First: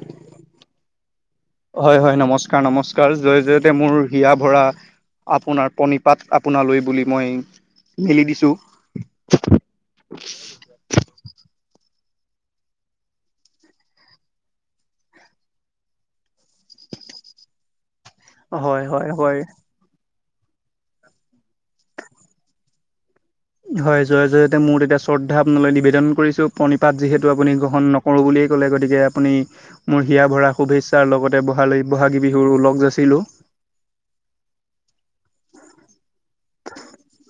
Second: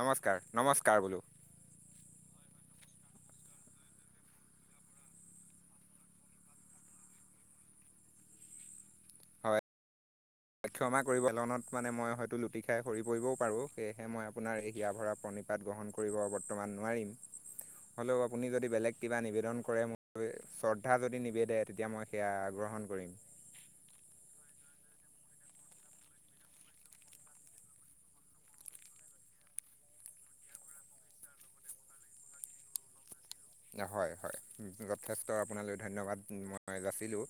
নমস্কাৰ, নমস্কাৰ বোলো হয় হয় নমস্কাৰ নমস্কাৰ, জয় জয়তে মোৰ হিয়া ভৰা আপোনাৰ প্ৰণীপাত আপোনালৈ বুলি মই মেলি দিছোঁ। হয়। ক্ষমা কৰিব লনত মানে মই হয়তো লুটি খাই সৰি পৰিব পাৰোঁ সেয়েহে মই আপোনাৰ হিয়া ভৰা পন প্ৰণীপাত গ্ৰহণ কৰিব বৰ্তমান নোৱাৰিম, হ'লেও আপুনি যদি হয় বেলেগ হয় কিবা হয় নিবেদন কৰে শ্ৰদ্ধা যদি নিবেদে তেতিয়া মই সেয়া গ্ৰহণ কৰিম। হয় জয় জয়তে মোৰ এতিয়া শ্ৰদ্ধা আপোনালৈ নিবেদন কৰিছো পণিপাত যিহেতু আপুনি গ্ৰহণ নকৰো বুলি ই ক'লে গতিকে আপুনি মোৰ হিয়া ভৰা শুভেচ্ছাৰ লগতে বহাগী বহাগী বিহু ওলগ যাছিলোঁ। হয় হয়, যথেষ্ট আপোনালৈ ধন্যবাদ মই যাছিলোঁ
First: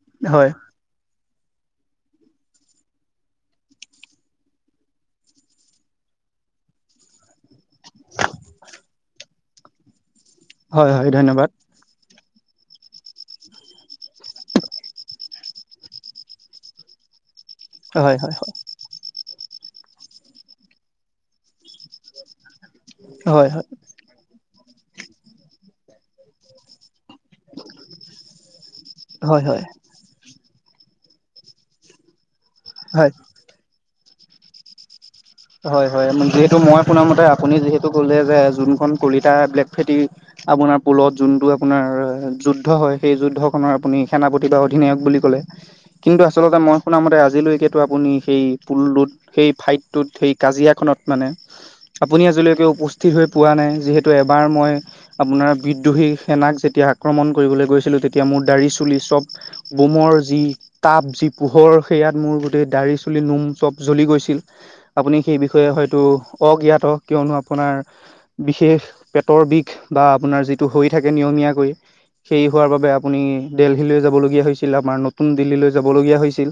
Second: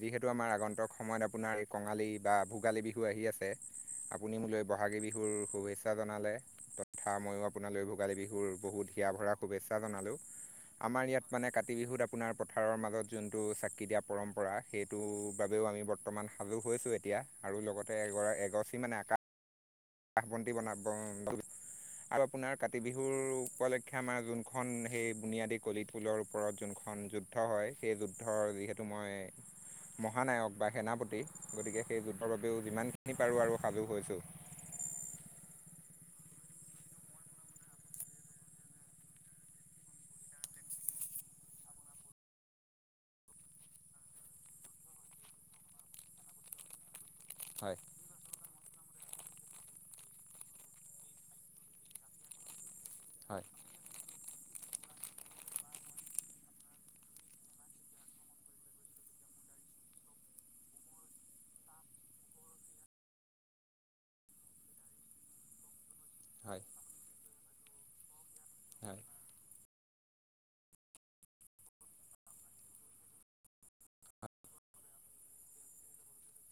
যিহেতু আমাৰ হয়। আগন্তক সময়ত আপোনাৰ কঙালী বা ভোগালী বিহু আহি আছে আপুনি মোলৈ বহাগী বিহুৰ শুভেচ্ছা জনালেঁ। কথা ময়ো আপোনালৈ ভোগালী বিহুৰ বহুত হিয়া ভৰা শুভেচ্ছা জনালোঁ। হয় আমাৰ হয় ইয়াত মানে ধন্যবাদ। কাতি বিহুত আপোনাৰ পথাৰৰ মাজত যোনটো চাকি দিয়া পৰম্পৰা সেইটোৰ বাবেও আমি বৰ্তমান সাজু হৈছোঁ এতিয়া। আৰু লগতে হয় এ হয় হয় এগছি মানে আকাশ শ বন্তি বনাব আৰু আপোনাৰ কাতি বিহুৰ হয় হয় উপলক্ষে আমাৰ যোন খন সেই বুনিয়াদী কলিত পুলৰ ওপৰত যোনখন এখন যুদ্ধ হয় সেই যুদ্ধৰ যিহেতু মই হয় হয় মহানায়ক বা সেনাপতি গতিকে সেই যুদ্ধৰ বাবেও হয়। যিমানখিনি পাৰোঁ আৰু সাজু হৈছোঁ। হয়, হয়। উম, যিহেতু মই শুনা মতে আপুনি যিহেতু ক'লে, যে যোনখন কলিতা ব্লেকেটি আপোনাৰ পোলত যোনটো আপোনাৰ যুদ্ধ হয়, সেই যুদ্ধ খনৰ আপুনি সেনাপতি বা অধিনায়ক বুলি ক'লে। কিন্তু আচলতে মই শুন মতে হয় আজিলৈকেতো আপুনি সেই পুলতোত, সেই ফাইট কাজিয়া খনত মানে, আপুনি আজলৈকে উপস্থিত হৈ প হয় নাই। যিহে তু এবাৰ মই আপোনাৰ বিদ্ৰোহী সেনাক যেতিয়া আক্ৰমণ কৰিবলৈ গৈছিলো, তেতিয়া মোৰ দাড়ি চুলি চব বোমৰ যি তাপ, যি পোহৰ সেয়াত মোৰ গোটেই দাঢ়ি, চুলি, নোম চব জ্বলি গৈছিল। আপুনি সেই বিষয়ে হয়তো হয় অজ্ঞাত, কিয়নো আপোনাৰ বিশেষ হয় পেটৰ বিষ বা আপোনাৰ যিটো হৈ থাকে নিয়মীয়াকৈ সেই হোৱাৰ বাবে আপুনি দেলহি লৈ যাব লগীয়া হৈছিল, আমাৰ নতুন দিল্লীলৈৈ যাব লগীয়া হৈছিল।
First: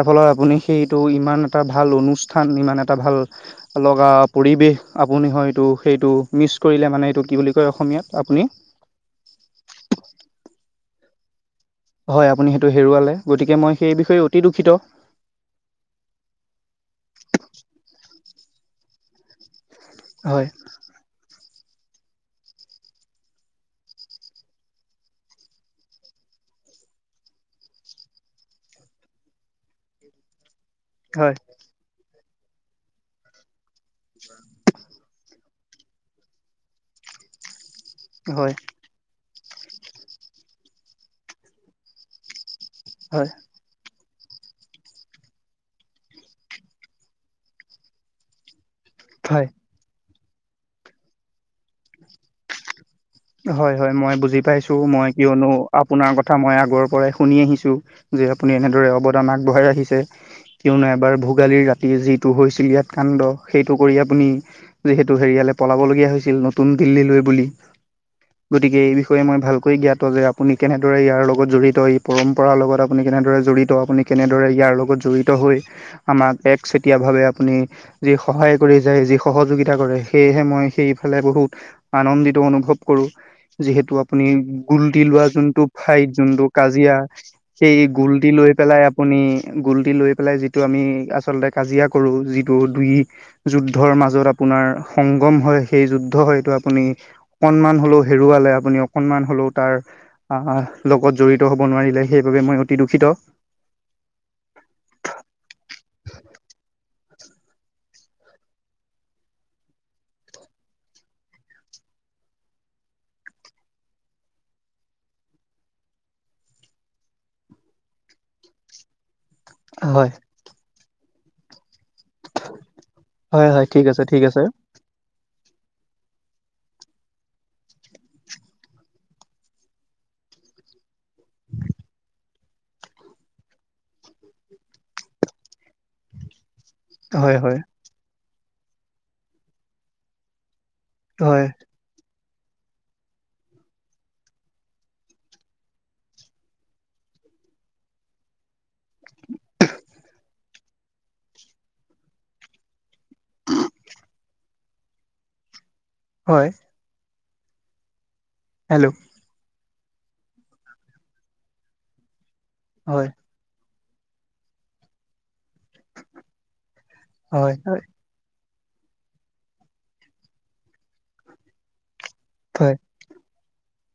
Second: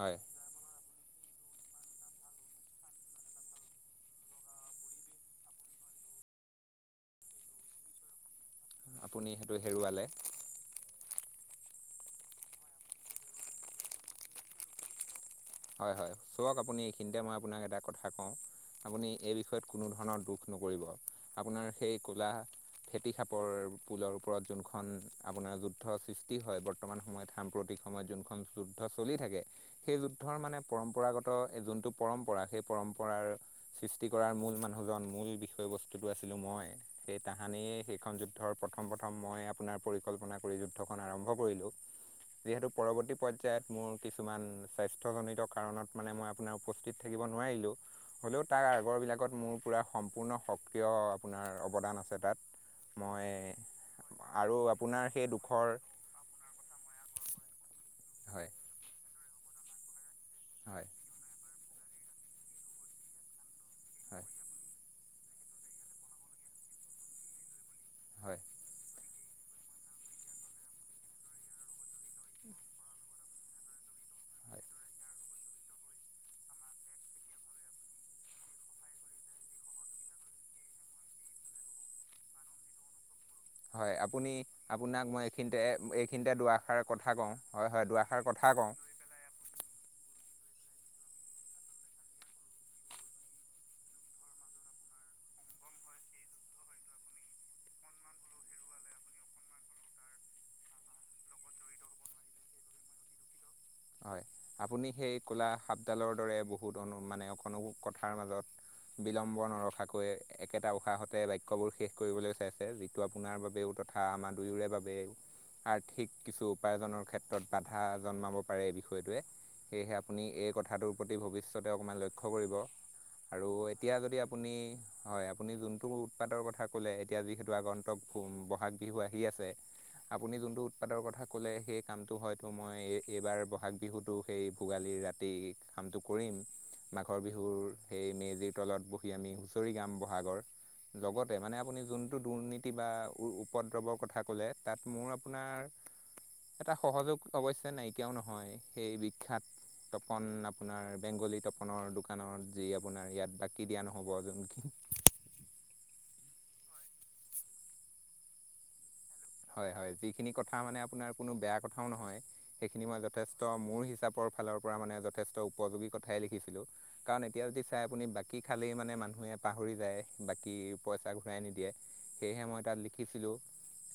হয় আপুনি সেইটো ইমান এটা ভাল অনু ষ্ঠান, ইমান এটা ভাল লগা পৰিৱেশ, আপুনি হয়তো সেইটো মিচ কৰিলে মানে এইট ত' কি বুলি আপুনি সেইটো হেৰুৱালে। হয়। আপুনি সেইটো হেৰুৱালে, গতিকে মই সেই বিষয়ে অতি দুখিত। হয়, হয়। চাওক আপুনি এইখিনিতে মই আপোনাক এটা কথা কওঁ, আপুনি এই বিষয়ত কোনো ধৰণৰ দুখ হয় নকৰিব। আপোনাৰ সেই কোলা ফেতি খাপৰ পুলৰ ওপৰত যোনখন আপোনাৰ যুদ্ধৰ সৃষ্টি হয়, বৰ্তমান সময়ত সাম্প্ৰতিক সময়ত [unintelligible] মানে হয় পৰম্ সৃষ্টি কৰাৰ মূল মানুহজন, মূল বিষয়বস্তুটো আছিলো মই। সেই তাহানিৰ সেইখন যুদ্ধৰ হয় প্ৰথম-প্ৰথম মই আপোনাৰ পৰিকল্পনা কৰি যুদ্ধখন আৰম্ভ কৰিলোঁ। যিহেতু পৰৱৰ্তী হয় পৰ্যায়ত মোৰ কিছুমান স্বাস্থ্যজনিত কাৰণত মানে মই আপোনাৰ উপস্থিত থাকিব নোৱাৰিলোঁ, হ'লেও তাৰ খবৰবিলাকত হয় মোৰ পোৰা সম্পূৰ্ণ সক্ৰিয় আপোনাৰ অৱদান আছে। তাত মই হয়, হয়। মই বুজি আৰু পাইছো, আপোনাৰ মই সেই কিয়নো দুখৰ আপোনাৰ কথা মই আগৰ পৰাই শুনি আহিছো। যে হয় আপুনি এনেদৰে অৱদান আগবঢ়াই আহিছে। হয় কিয়নো এবাৰ ভোগালীৰ ৰা যিটো হৈছিল ইয়াত কাণ্ড। সেইটো কৰি হয় আপুনি যিহেতু হেৰিয়ালে পলাবলগীয়া হৈছিল, নতুন দিল্লী লৈ বুলি। হয় কৈ মই ভালকৈ জ্ঞাত যে, আপুনি কেনেদৰে ইয়াৰ লগত জড়িত। এই পৰম্পৰাৰ লগত আপুনি কেনেদৰে জড়িত। আপুনি কেনেদৰে হয় ইয়াৰ লগত জড়িত হৈ আমাক এক চেতিয়াভাৱে আপুনি যি সহায় কৰি যায় যি সহযোগিতা কৰে। সেয়েহে মই সেইফালে বহুত আনন্দিত অনুভৱ কৰোঁ। যিহেতু হয় আপুনি গুল্টি আপোনাক মই লোৱা এইখিনিতে যোনটো ফাইট, এইখিনিতে যোনটো দুআষাৰ কাজিয়া কথা কওঁ হয় সেই হয় দুআষাৰ গুল্টি লৈ কথা লৈ কওঁ পেলাই আপুনি, গুল্টি লৈ পেলাই যি হেতু আমি আচলতে কাজিয়া কৰো। যিটো দুই যুদ্ধৰ মাজত আপোনাৰ সংগম হয় হয় সেই অকণমান হ'লেও হেৰুৱালে আপুনি। অকণমান হ'লেও তাৰ আমাৰ লগত জড়িত হ'ব নোৱাৰিলে সেইবাবে মই অতি দূষিত। [inaudible] হয়। আপুনি সেই ক'লা সাপডালৰ দৰে বহুত ধৰনৰ মানে [unintelligible] কথাৰ মাজত বিলম্ব নৰখাকৈ একেটা উশাহতে বাক্যবোৰ শেষ কৰিবলৈ চাইছে। যিটো আপোনাৰ বাবেও তথা আমাৰ দুয়োৰে বাবে আৰ্থিক কিছু উপাৰ্জনৰ ক্ষেত্ৰত বাধা জন্মাব পাৰে এই বিষয়টোৱে। সেয়েহে হয় আপুনি এই কথাটোৰ প্ৰতি ভৱিষ্যত অকণমান লক্ষ্য হয় কৰিবৱআৰু হয় ঠিক এতিয়া আছে যদি ঠিক আছে আপুনি, হয়, আ আপুনি যোনটো উৎপাতৰ কথা ক'লে, এতিয়া যিহেতু আগন্তক ব'হাগ বিহু আহি আছে। আপুনি যোনটো উৎপাদৰ কথা ক'লে, সেই কামটো হয়তো মই এ এইবাৰ ব'হাগ বিহুতো সেই ভোগালীৰ ৰাতি কামটো কৰিম। মাঘৰ হয় বিহুৰ হয় সেই মেজিৰ তলত বহি আমি হুঁচৰি গাম ব'হাগৰ। লগতে হয় মানে আপুনি যোন দুৰ্নীতি বা উ-উপদ্ৰৱৰ কথা ক'লে, তাত মোৰ আপোনাৰ এটা সহযোগ অৱশ্যে নাই তপন আপোনাৰ বেংগলী তপনৰ দোকানত যি আপোনাৰ ইয়াত বাকী দিয়া নহ'ব যোনখিনি হয়। হেল্ল'। হয়-হয় যিখিনি কথা মানে আপোনাৰ কোনো বেয়া কথাও নহয় সেইখিনি মই হয় যথেষ্ট মোৰ [unintelligible] পৰ ফালৰ পৰা মানে যথেষ্ট উপযোগী কথাই লিখিছিলো কাৰণ এতিয়া হয় যদি হয় চাই আপুনি বাকী খালেই মানে মানুহে পাহৰি যায় বাকী পইচা ঘূৰাই নিদিয়ে। সেয়েহে মই তাত লিখিছিলোঁ,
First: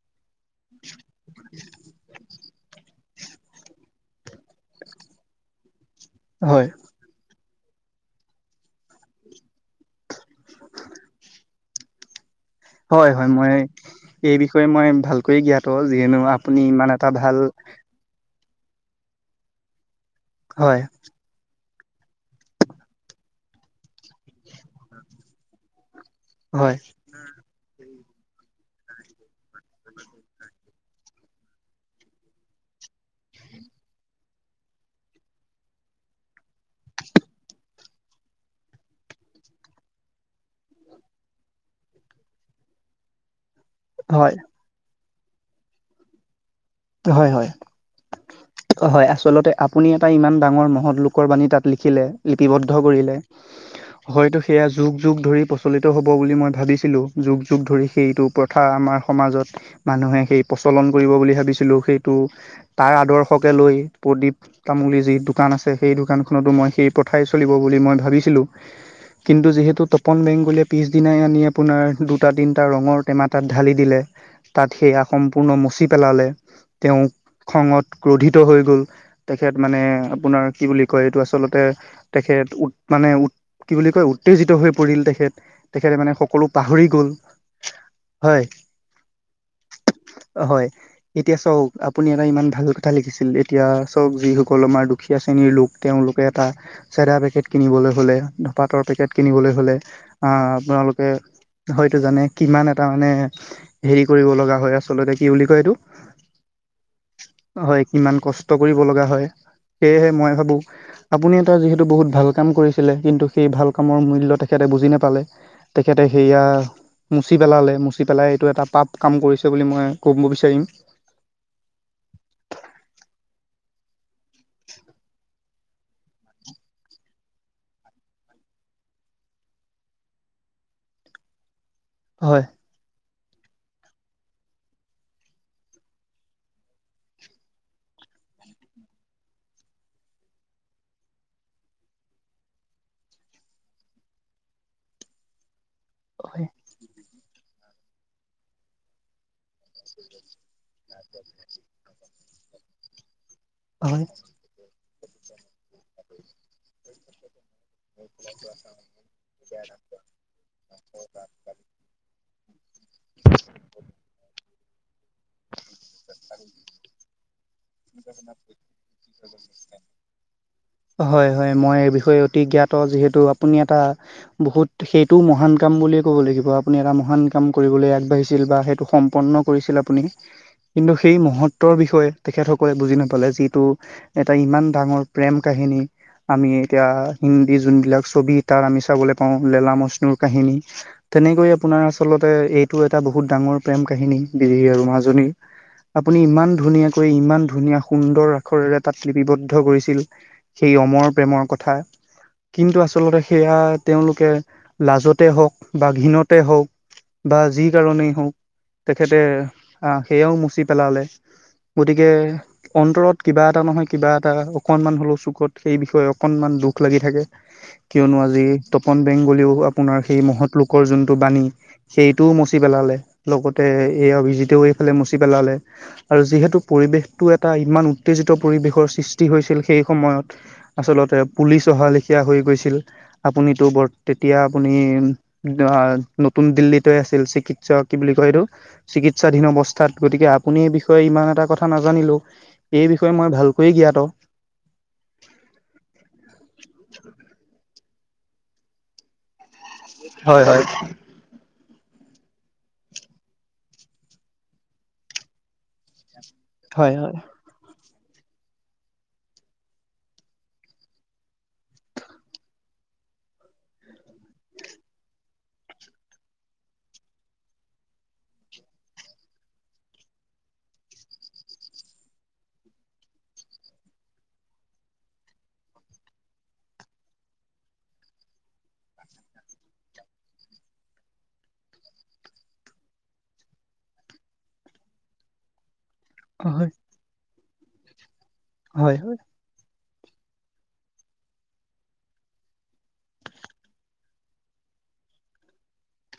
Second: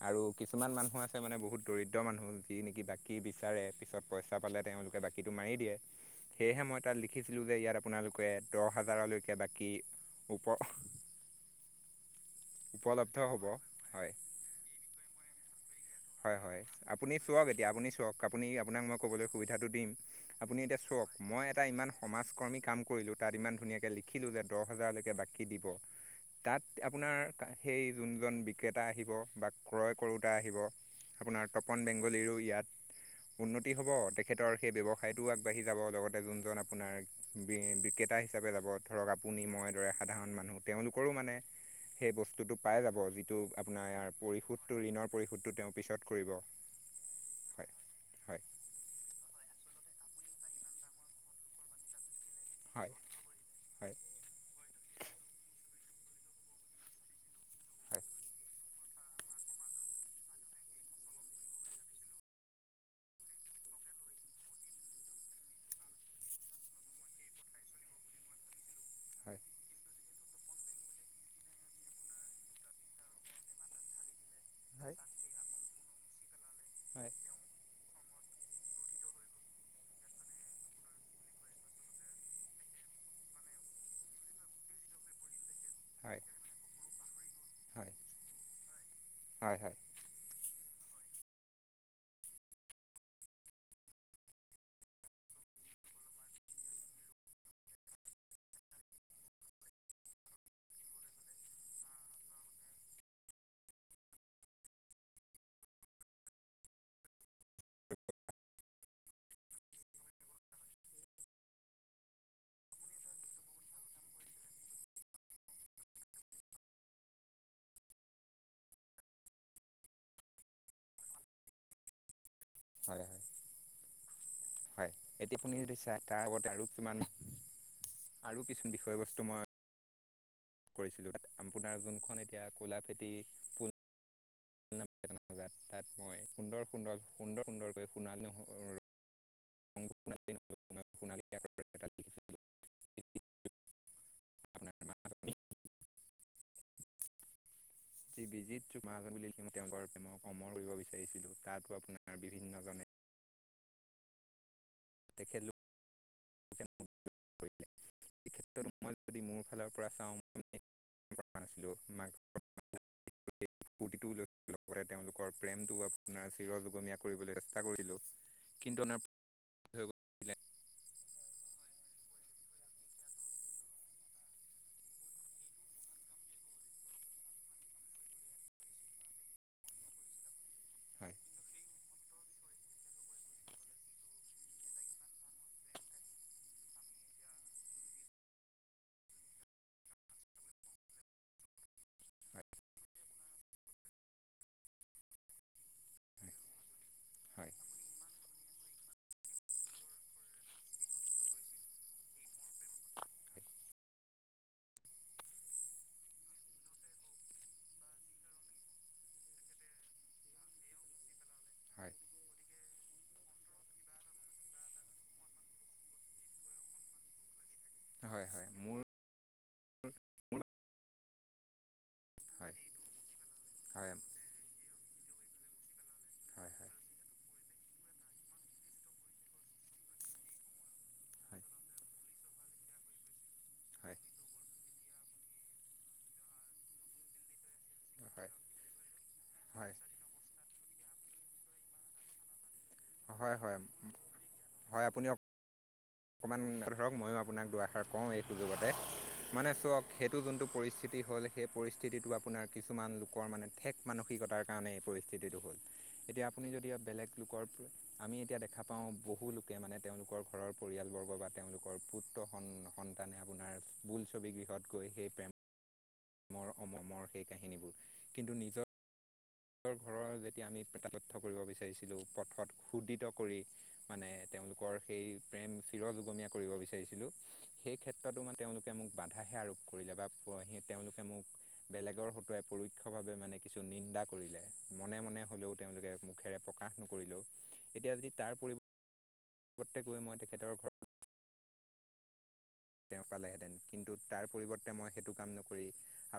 আৰু কিছুমান মানুহ আছে মানে বহুত দৰিদ্ৰ মানুহ যি নেকি বাকী বিচাৰে, পিছত পইচা পালে তেওঁলোকে বাকীটো মাৰি দিয়ে। সেয়েহে হয় মই তাত লিখিছোঁ [unintelligible] ইয়াত আপোনালোকে দহ হাজাৰলৈকে বাকী ওপ হয় হয়। মই, এই বিষয়ে মই ভালকৈয়ে জ্ঞাত তো যিয়েনো আপুনি ইমান এটা ভাল আপুনি-আপোনাক মই ক'বলৈ সুবিধাটো দিম। আপুনি এতিয়া হয় চোৱক মই টা ইমান সমাজ কৰ্মী কাম কৰিলোঁ। তাত ইমান ধুনীয়াকে লিখিলো যে দহ হাজাৰলৈকে বাকী দিব। হয় তাত আপোনাৰ সেই জোনজন বিক্ৰেতা আহিব বা ক্ৰয় কৰোতা আহিব আপোনাৰ তপন বেংগলীৰো ইয়াত উন্নতি হ'ব। তেখেতৰ সেই ব্যৱসায়টোও আগবাঢ়ি যাব, লগতে জোনজন আপোনাৰ বি-বিক্ৰে তা হিচাপে যাব ধৰক আপুনি, মই দৰে সাধাৰণ মানুহ, তেওঁলোকৰো মানে সেই বস্তুটো পাই যাব, যিটো আপোনাৰ হয়। ঝণৰ পৰিশোধটো তেওঁ পিছত কৰিব। হয় হয়। হয় হয় আচলতে আপ্‌ আপুনি এটা ইমান ডাঙৰ মহৎ লোকৰ বাণী তাত লিখিলে। লিপিবদ্ধ হয় কৰিলে। হয় হয়তো সেয়া যুগ যুগ ধৰি পচ চলিত হ'ব বুলি মই ভাবিছিলোঁ। যুগ যুগ ধৰি হয় সেইটো প্ৰথা আমাৰ সমাজত মানুহে সেই পচ চলন কৰিব বুলি ভাবিছোঁ। লো সেইটো। তাৰ আদৰ্শকে লৈ প্ৰদীপ তামুলীৰ যি দোকান আছে সেই দোকানখনতো ম মই সেই প্ৰথাই চলিব বুলি মই ভাবিছিলোঁ। হয় কিন্তু যিহেতু তপ্‌ পন বেংগুলীয়ে পিছদিনায়ে আনি আপোনাৰ দুটা তিনিটা ৰঙৰ টেমা তাত ঢালি দিলে তাত হয় সেয়া সম্পূৰ্ণ মচি পেলালে, তেওঁক হয় খঙত ক্ৰোধিত হৈ গ'ল। তেখেত মানে, আপোনাৰ কি বুলি কয়, এইটো আচলতে তেখেত এত উত মানে উত কি বুলি কয় উত্তেজিত হৈ পৰিল তেখেত। তেখেতে মানে হয় হয় হয় সকলো পাহৰি গ'ল। হয়, হয় হয়। এতিয়া চাওঁক আপুনি এটা ইমান ভাল কথা লিখিছিল। এতিয়া চাওঁক যিসকল আমাৰ দুখীয়া শ্ৰেণীৰ লোক, তেওঁলোক কে এটা চেধা পেকেট কিনিবলৈ হ'লে, ধপাতৰ পেকেট কিনিবলৈ হ'লে আ', আপোনালোকে হয়তো জানে কিমান এটা মানে হেৰি কৰিব লগা হয় আচলতে, কি বুলি কয় এইটো [inaudible] হয়। কিমান কষ্ট কৰিব লগা হয়। সেয়েহে মই ভাবোঁ, আপুনি এটা যিহেতু বহুত ভাল কাম কৰিছিলে, কিন্তু সেই ভাল কামৰ মূল্য তেখেত তে বুজি নাপালে। তেখেতে সেয়া মুচি পেলালে। মুচি পেলাই এইটো এটা পাপ কাম কৰিছে বুলি মই ক'ব বিচাৰিম। হয়। হয়। এইখিনি সুধিছা। তাৰ আগতে আৰু কিমান-আৰু কিছুম বিষয়বস্তু মই কৰিছিলোঁ। আপোনাৰ জোনখন হয় এতিয়া ক'লাফেটী পু [unintelligible] তাত মই সুন্দৰ সুন্দৰ সুন্দৰ সুন্দৰকৈ সোণা [unintelligible] [unintelligible] [unintelligible] হয়। যি বিজিত চুমাহাজান বুলি লিখিম- তেওঁলোকৰ প্ৰেমক অমৰ কৰিব বিচাৰিছিলোঁ। তাতো আপোনাৰ বিভিন্ন জনে [unintelligible] হয়। তেখেত লো কে [unintelligible] [unintelligible] এই ক্ষেত্ৰত মই যদি মোৰ ফালৰ পৰা চাওঁ [unintelligible] নাছিলো‌ঁ [unintelligible] মাক [unintelligible] লৈ লগতে তেওঁলোকৰ প্ৰেমটো আপোনাৰ চিৰ যুগমীয়া কৰিবলৈ চেষ্টা কৰিলোঁ। কিন্তু নাৰ হয়- হয় মই এই বিষয় বিষয়ে অতি জ্ঞাত যিহেতু আপুনি এটা বহুত সেইটোও মহান কাম বুলিয়ে ক'ব লাগিব আপুনি এটা মহান কাম কৰিবলৈ আগবাঢ়িছিল বা সেইটো সম্পন্ন কৰিছিল আপুনি। কিন্তু হৈ সেই গ'ল মহত্বৰ বিষয়ে তেখেতসকলে বুজি নাপালে যিটো এটা ইমান ডাঙৰ প্ৰেম কাহিনী। আমি এতিয়া হিন্দী যোনবিলাক ছবি তাত আমি চাবলৈ পাওঁ লেলা মষ্ণুৰ কাহিনী। তেনেকৈ আপোনাৰ আচলতে এইটো এটা বহুত ডাঙৰ প্ৰেম কাহিনী [unintelligible] আৰু মাজনীৰ। [inaudible] আপুনি ইমান ধুনীয়াকৈ ইমান ধুনীয়া সুন্দৰ আখৰেৰে তাত লিপিবদ্ধ কৰিছিল সেই অ মৰ প্ৰেমৰ কথা। কিন্তু আচলতে সেয়া তেওঁলোকে লাজতে হওক বা ঘীণতে হওক। বা যি কাৰণেই হওঁক তেখেতে আ সেয়াও মচি পেলালে গতিকে অন্তৰত কিবা এটা নহয় কিবা এটা অকনমান হ'লেও চুকত সেই বিষয়ে অকনমান দুখ লাগি থাকে। হয় হয় হয় হয় কিয়নো হয় আজি হয় মোৰ তপন বেংগলিও আপোনাৰ সেই হয় মহৎ লোকৰ যোনটো বাণী সেইটোও হয় হয় মচি পেলালে লগতে হয় এই অভিজিতেও মচি পেলালে আৰু হয় হয় যিহেতু হয় পৰিৱেশটো এটা ইমান উত্তেজিত পৰিবেশৰ সৃষ্টি হৈছিল সে সেই সময়ত আচলতে পুলিচ আহা লেখীয়া হৈ গৈছিল আপুনি বৰ তেতিয়া আপুনি নতুন দিল্লীতে আছিল চিকিৎসা কি বুলিয় কয়‌ এইটো চিকিৎসাধীন অৱস্থা আপুনি এই বিষয়ে ইমান এটা কথা নাজানিলও। সেই বিষয়ে মই হয় হয় হয় ভালকৈয়ে জ্ঞাত। হয় আপুনি অকণমান ধৰক ময়ো আপোনাক দুৱাষাৰ কওঁ এই সুযগতে মানে চাওক সেইটো হয় যোনটো হয় পৰিস্থিতি হ'ল সেই পৰি স্থিতিটো আপোনাৰ কিছুমান লোকৰ মানে ঠেক মানসিকতাৰ কাৰণে এই পৰিস্থিতিটো হ'ল এতিয়া আপুনি যদি হয় হয় বেলেগ লোকৰ আমি এতিয়া দেখা পাও বহু লোকে মানে তেওঁলোকৰ ঘৰৰ পৰিয়াল বৰ্গ বা তেওঁলোকৰ পুত্ৰ সন সন্তানে আপোনাৰ বোল ছবি গৃহত গৈ সেই প্ৰেম [unintelligible] নিজৰ ঘৰৰ যেতিয়া আমি [unintelligible] তথ্য কৰিব বিচাৰিছিলোঁ পথত শুদিত কৰি মানে তেওঁলোকৰ সেই প্ৰেম চিৰ যুগমীয়া কৰিব বিচাৰিছিলোঁ, সেই ক্ষেত্ৰতো মান তেওঁলোকে মোক বাধা শে আৰোপ কৰিলে বা সি তেওঁলোকে মোক বেলেগৰ হতুৱাই পৰোক্ষ ভাৱে মানে কিছু নিন্দা কৰিলে মনে-মনে হ'লেও তেওঁলোকে মুখেৰে হয় প্ৰকাশ নকৰিলেও এতিয়া যদি তাৰ পৰিৱ হয় হয় [unintelligible] তেওঁ পালেহেঁতেন কিন্তু তাৰ পৰিৱৰ্তে মই সেইটো কাম নকৰি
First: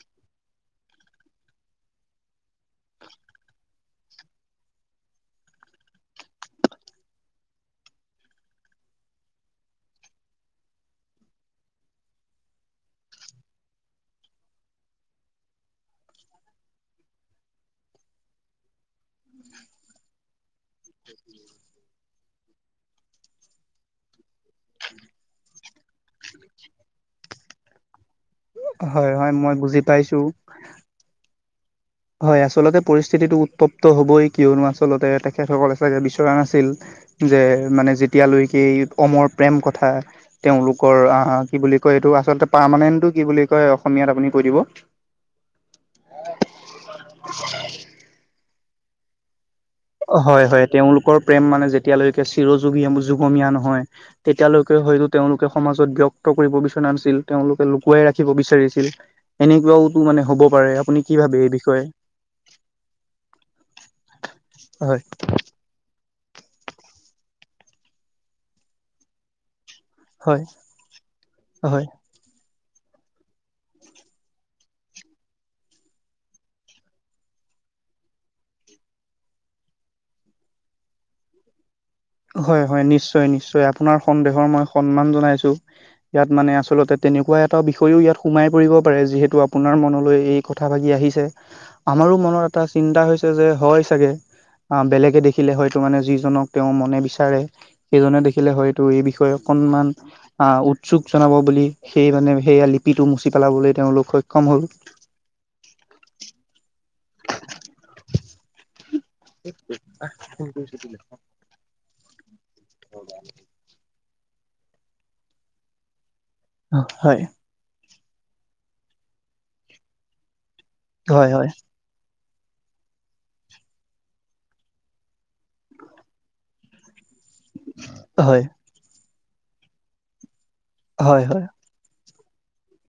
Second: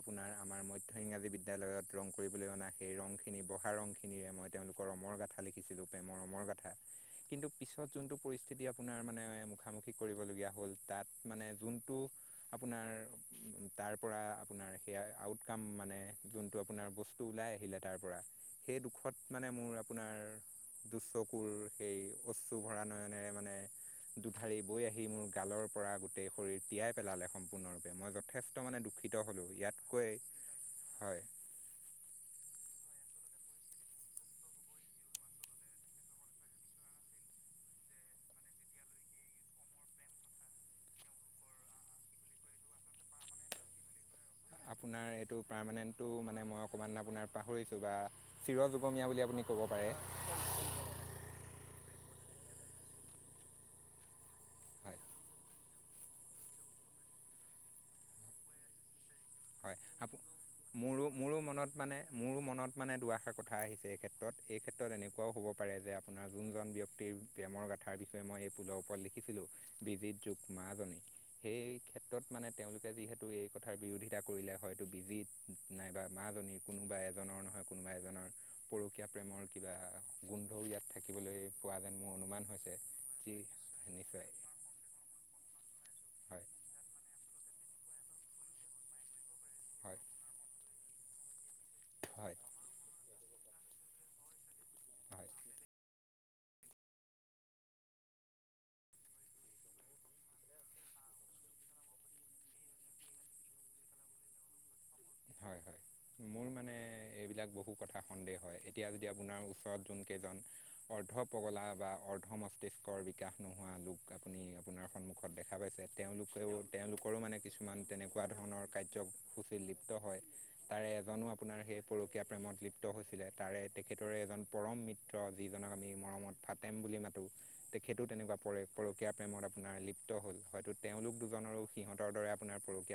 আপোনাৰ আমাৰ মধ্য ইংৰাজী বিদ্যালয়ত ৰং কৰিবলৈ অনা সেই ৰংখিনি বহা ৰংখিনিৰে মই [unintelligible] কিন্ত পিছত যোনটো পৰিস্থিতি আপোনাৰ মানে মুখামুখি কৰিবলগীয়া হ'ল তাত মানে যোনটো আপোনাৰ তাৰ পৰা আপোনাৰ সয়া আউটকাম মানে যোনটো আপোনাৰ বস্তু ওলাই আহিলে তাৰ পৰা সেই দুখত মানে মোৰ আপোনাৰ দুচকুৰ সেই অশ্ৰু ভৰা নয়নেৰে মানে দুধাৰি বৈ আহি মোৰ গালৰ পৰা গোটেই শৰীৰ তিয়াই পেলালে সম্পূৰ্ণৰূপে মই যথেষ্ট মানে হয় দুখিত হয় হ'লোঁ মই বুজি ইয়াতকৈ পাইছোঁ হয়। হয় আচলতে পৰিস্থিতিটো উত্তপ্ত হ'বই কিয়নো আচলতে তেখেতসকললে চাগে বিচৰা নাছিল। যে মানে যেতিয়ালৈকে অমৰ প্ৰেম কথা তেওঁলোকৰ আ কি বুলি কয়। এইটো আচলতে পাৰমানেণ্টো কি বুলি কয় অসমীয়াত আপুনি কৈ দিব আপোনাৰ এইটো পাৰমানেন্টো মানে মই অকমান আপোনাৰ পাহৰিছো বা চিৰ যুগমীয়া বুলি আপুনি ক'ব পাৰে হয়-হয় তেওঁলোকৰ প্ৰেম মানে যেতিয়ালৈ চিৰ যুগী যুগমীয়া নহয় তেতিয়ালৈকে হয় হয়তো তেওঁলোকে সমাজত ব্যক্ত কৰিব বিচৰা নাছিল। তেওঁলোকে লুকুৱাই ৰাখিব বিচাৰিছিল। হয়, এনেকুৱাওতো আ মানে হ'ব পাৰে আপুনি মোৰো- কি মোৰো ভাবে এই মনত বিষয়ে মানে মোৰো মনত মানে দুআষাৰ কথা আহিছে এই ক্ষেত্ৰত এই ক্ষেত্ৰত হয় এনেকুৱাও হ'ব পাৰে যে আপোনাৰ যোনজন ব্যক্তিৰ প্ৰেমৰ গাথাৰ বিষয়ে মই এই [unintelligible] ওপৰত লিখিছিলো। বিজিত যুগ হয় মাজনী সেই হয় ক্ষেত্ৰত মানে তেওঁলোকে যিহেতু এই কথাৰ বিৰোধী তা কৰিলে হয়তো বিজিত নাইবা মাজনী কোনোবা এজনৰ নহয় কোনোবা এজনৰ পৰকীয়া প্ৰেমৰ কিবা গোন্ধ ইয়াত থাকিবলৈ পোৱা যেন মোৰ অনুমান হয় হৈছে হয় নিশ্চয় যি নিশ্চয় আপোনাৰ নিশ্চয় সন্দেহৰ মই সন্মান জনাইছো ইয়াত হয় মানে আচলতে তেনেকুৱা এটা বিষয়ও ইয়াত সোমাই পৰিব পাৰে যিহেতু আপোনাৰ হয় মনলৈ এই কথা ভাগি আহিছে আমাৰো হয় মনৰত এটা চিন্তা হৈছ ছে যে হয় চাগে অ বেলেগে হয় দেখিলে হয়তো মানে যিজনক তেওঁ মনে বিচাৰে সেই জনে দেখিলে হয়টো এই বিষয়ে অকনমান আ উৎকোচ জনাব বুলি সেই সেইকাৰণে সেয়া লিপিটো মুচি পেলাবলৈ তেওঁলোক সক্ষম হ'ল হয় হয় মোৰ মানে এইবিলাক বহু কথা সন্দেহ হয় এতিয়া যদি আপোনাৰ ওচৰত যোন কেইজন অৰ্ধ পগলা বা অৰ্ধ মস্তিষ্ক বিকাশ নোহোৱা লোক আপুনি আপোনাৰ সন্মুখত দেখা পাইছে তেওঁলোকেও হয় তেওঁলোকৰো মানে কিছুমান তেনেকুৱা কোৱা ধৰণৰ কাৰ্যসূচীত লিপ্ত হয় তাৰে এজনো হয় হয় আপোনাৰ সেই প প্ৰেমত লিপ্ত হৈছিলে তাৰে তেখেতৰে এজন পৰম মিত্ৰ যিজনক আমি মৰমত ফাটেম বুলি মাতো তেখেটো তেনেকুৱা হয় পৰে পৰকীয়া প্ৰেমত আপোনাৰ লিপ্ত হ'ল হয়তো তেওঁলোক হয় হয় দুজনৰো সিহঁতৰ দৰে আপোনাৰ পৰকীয়া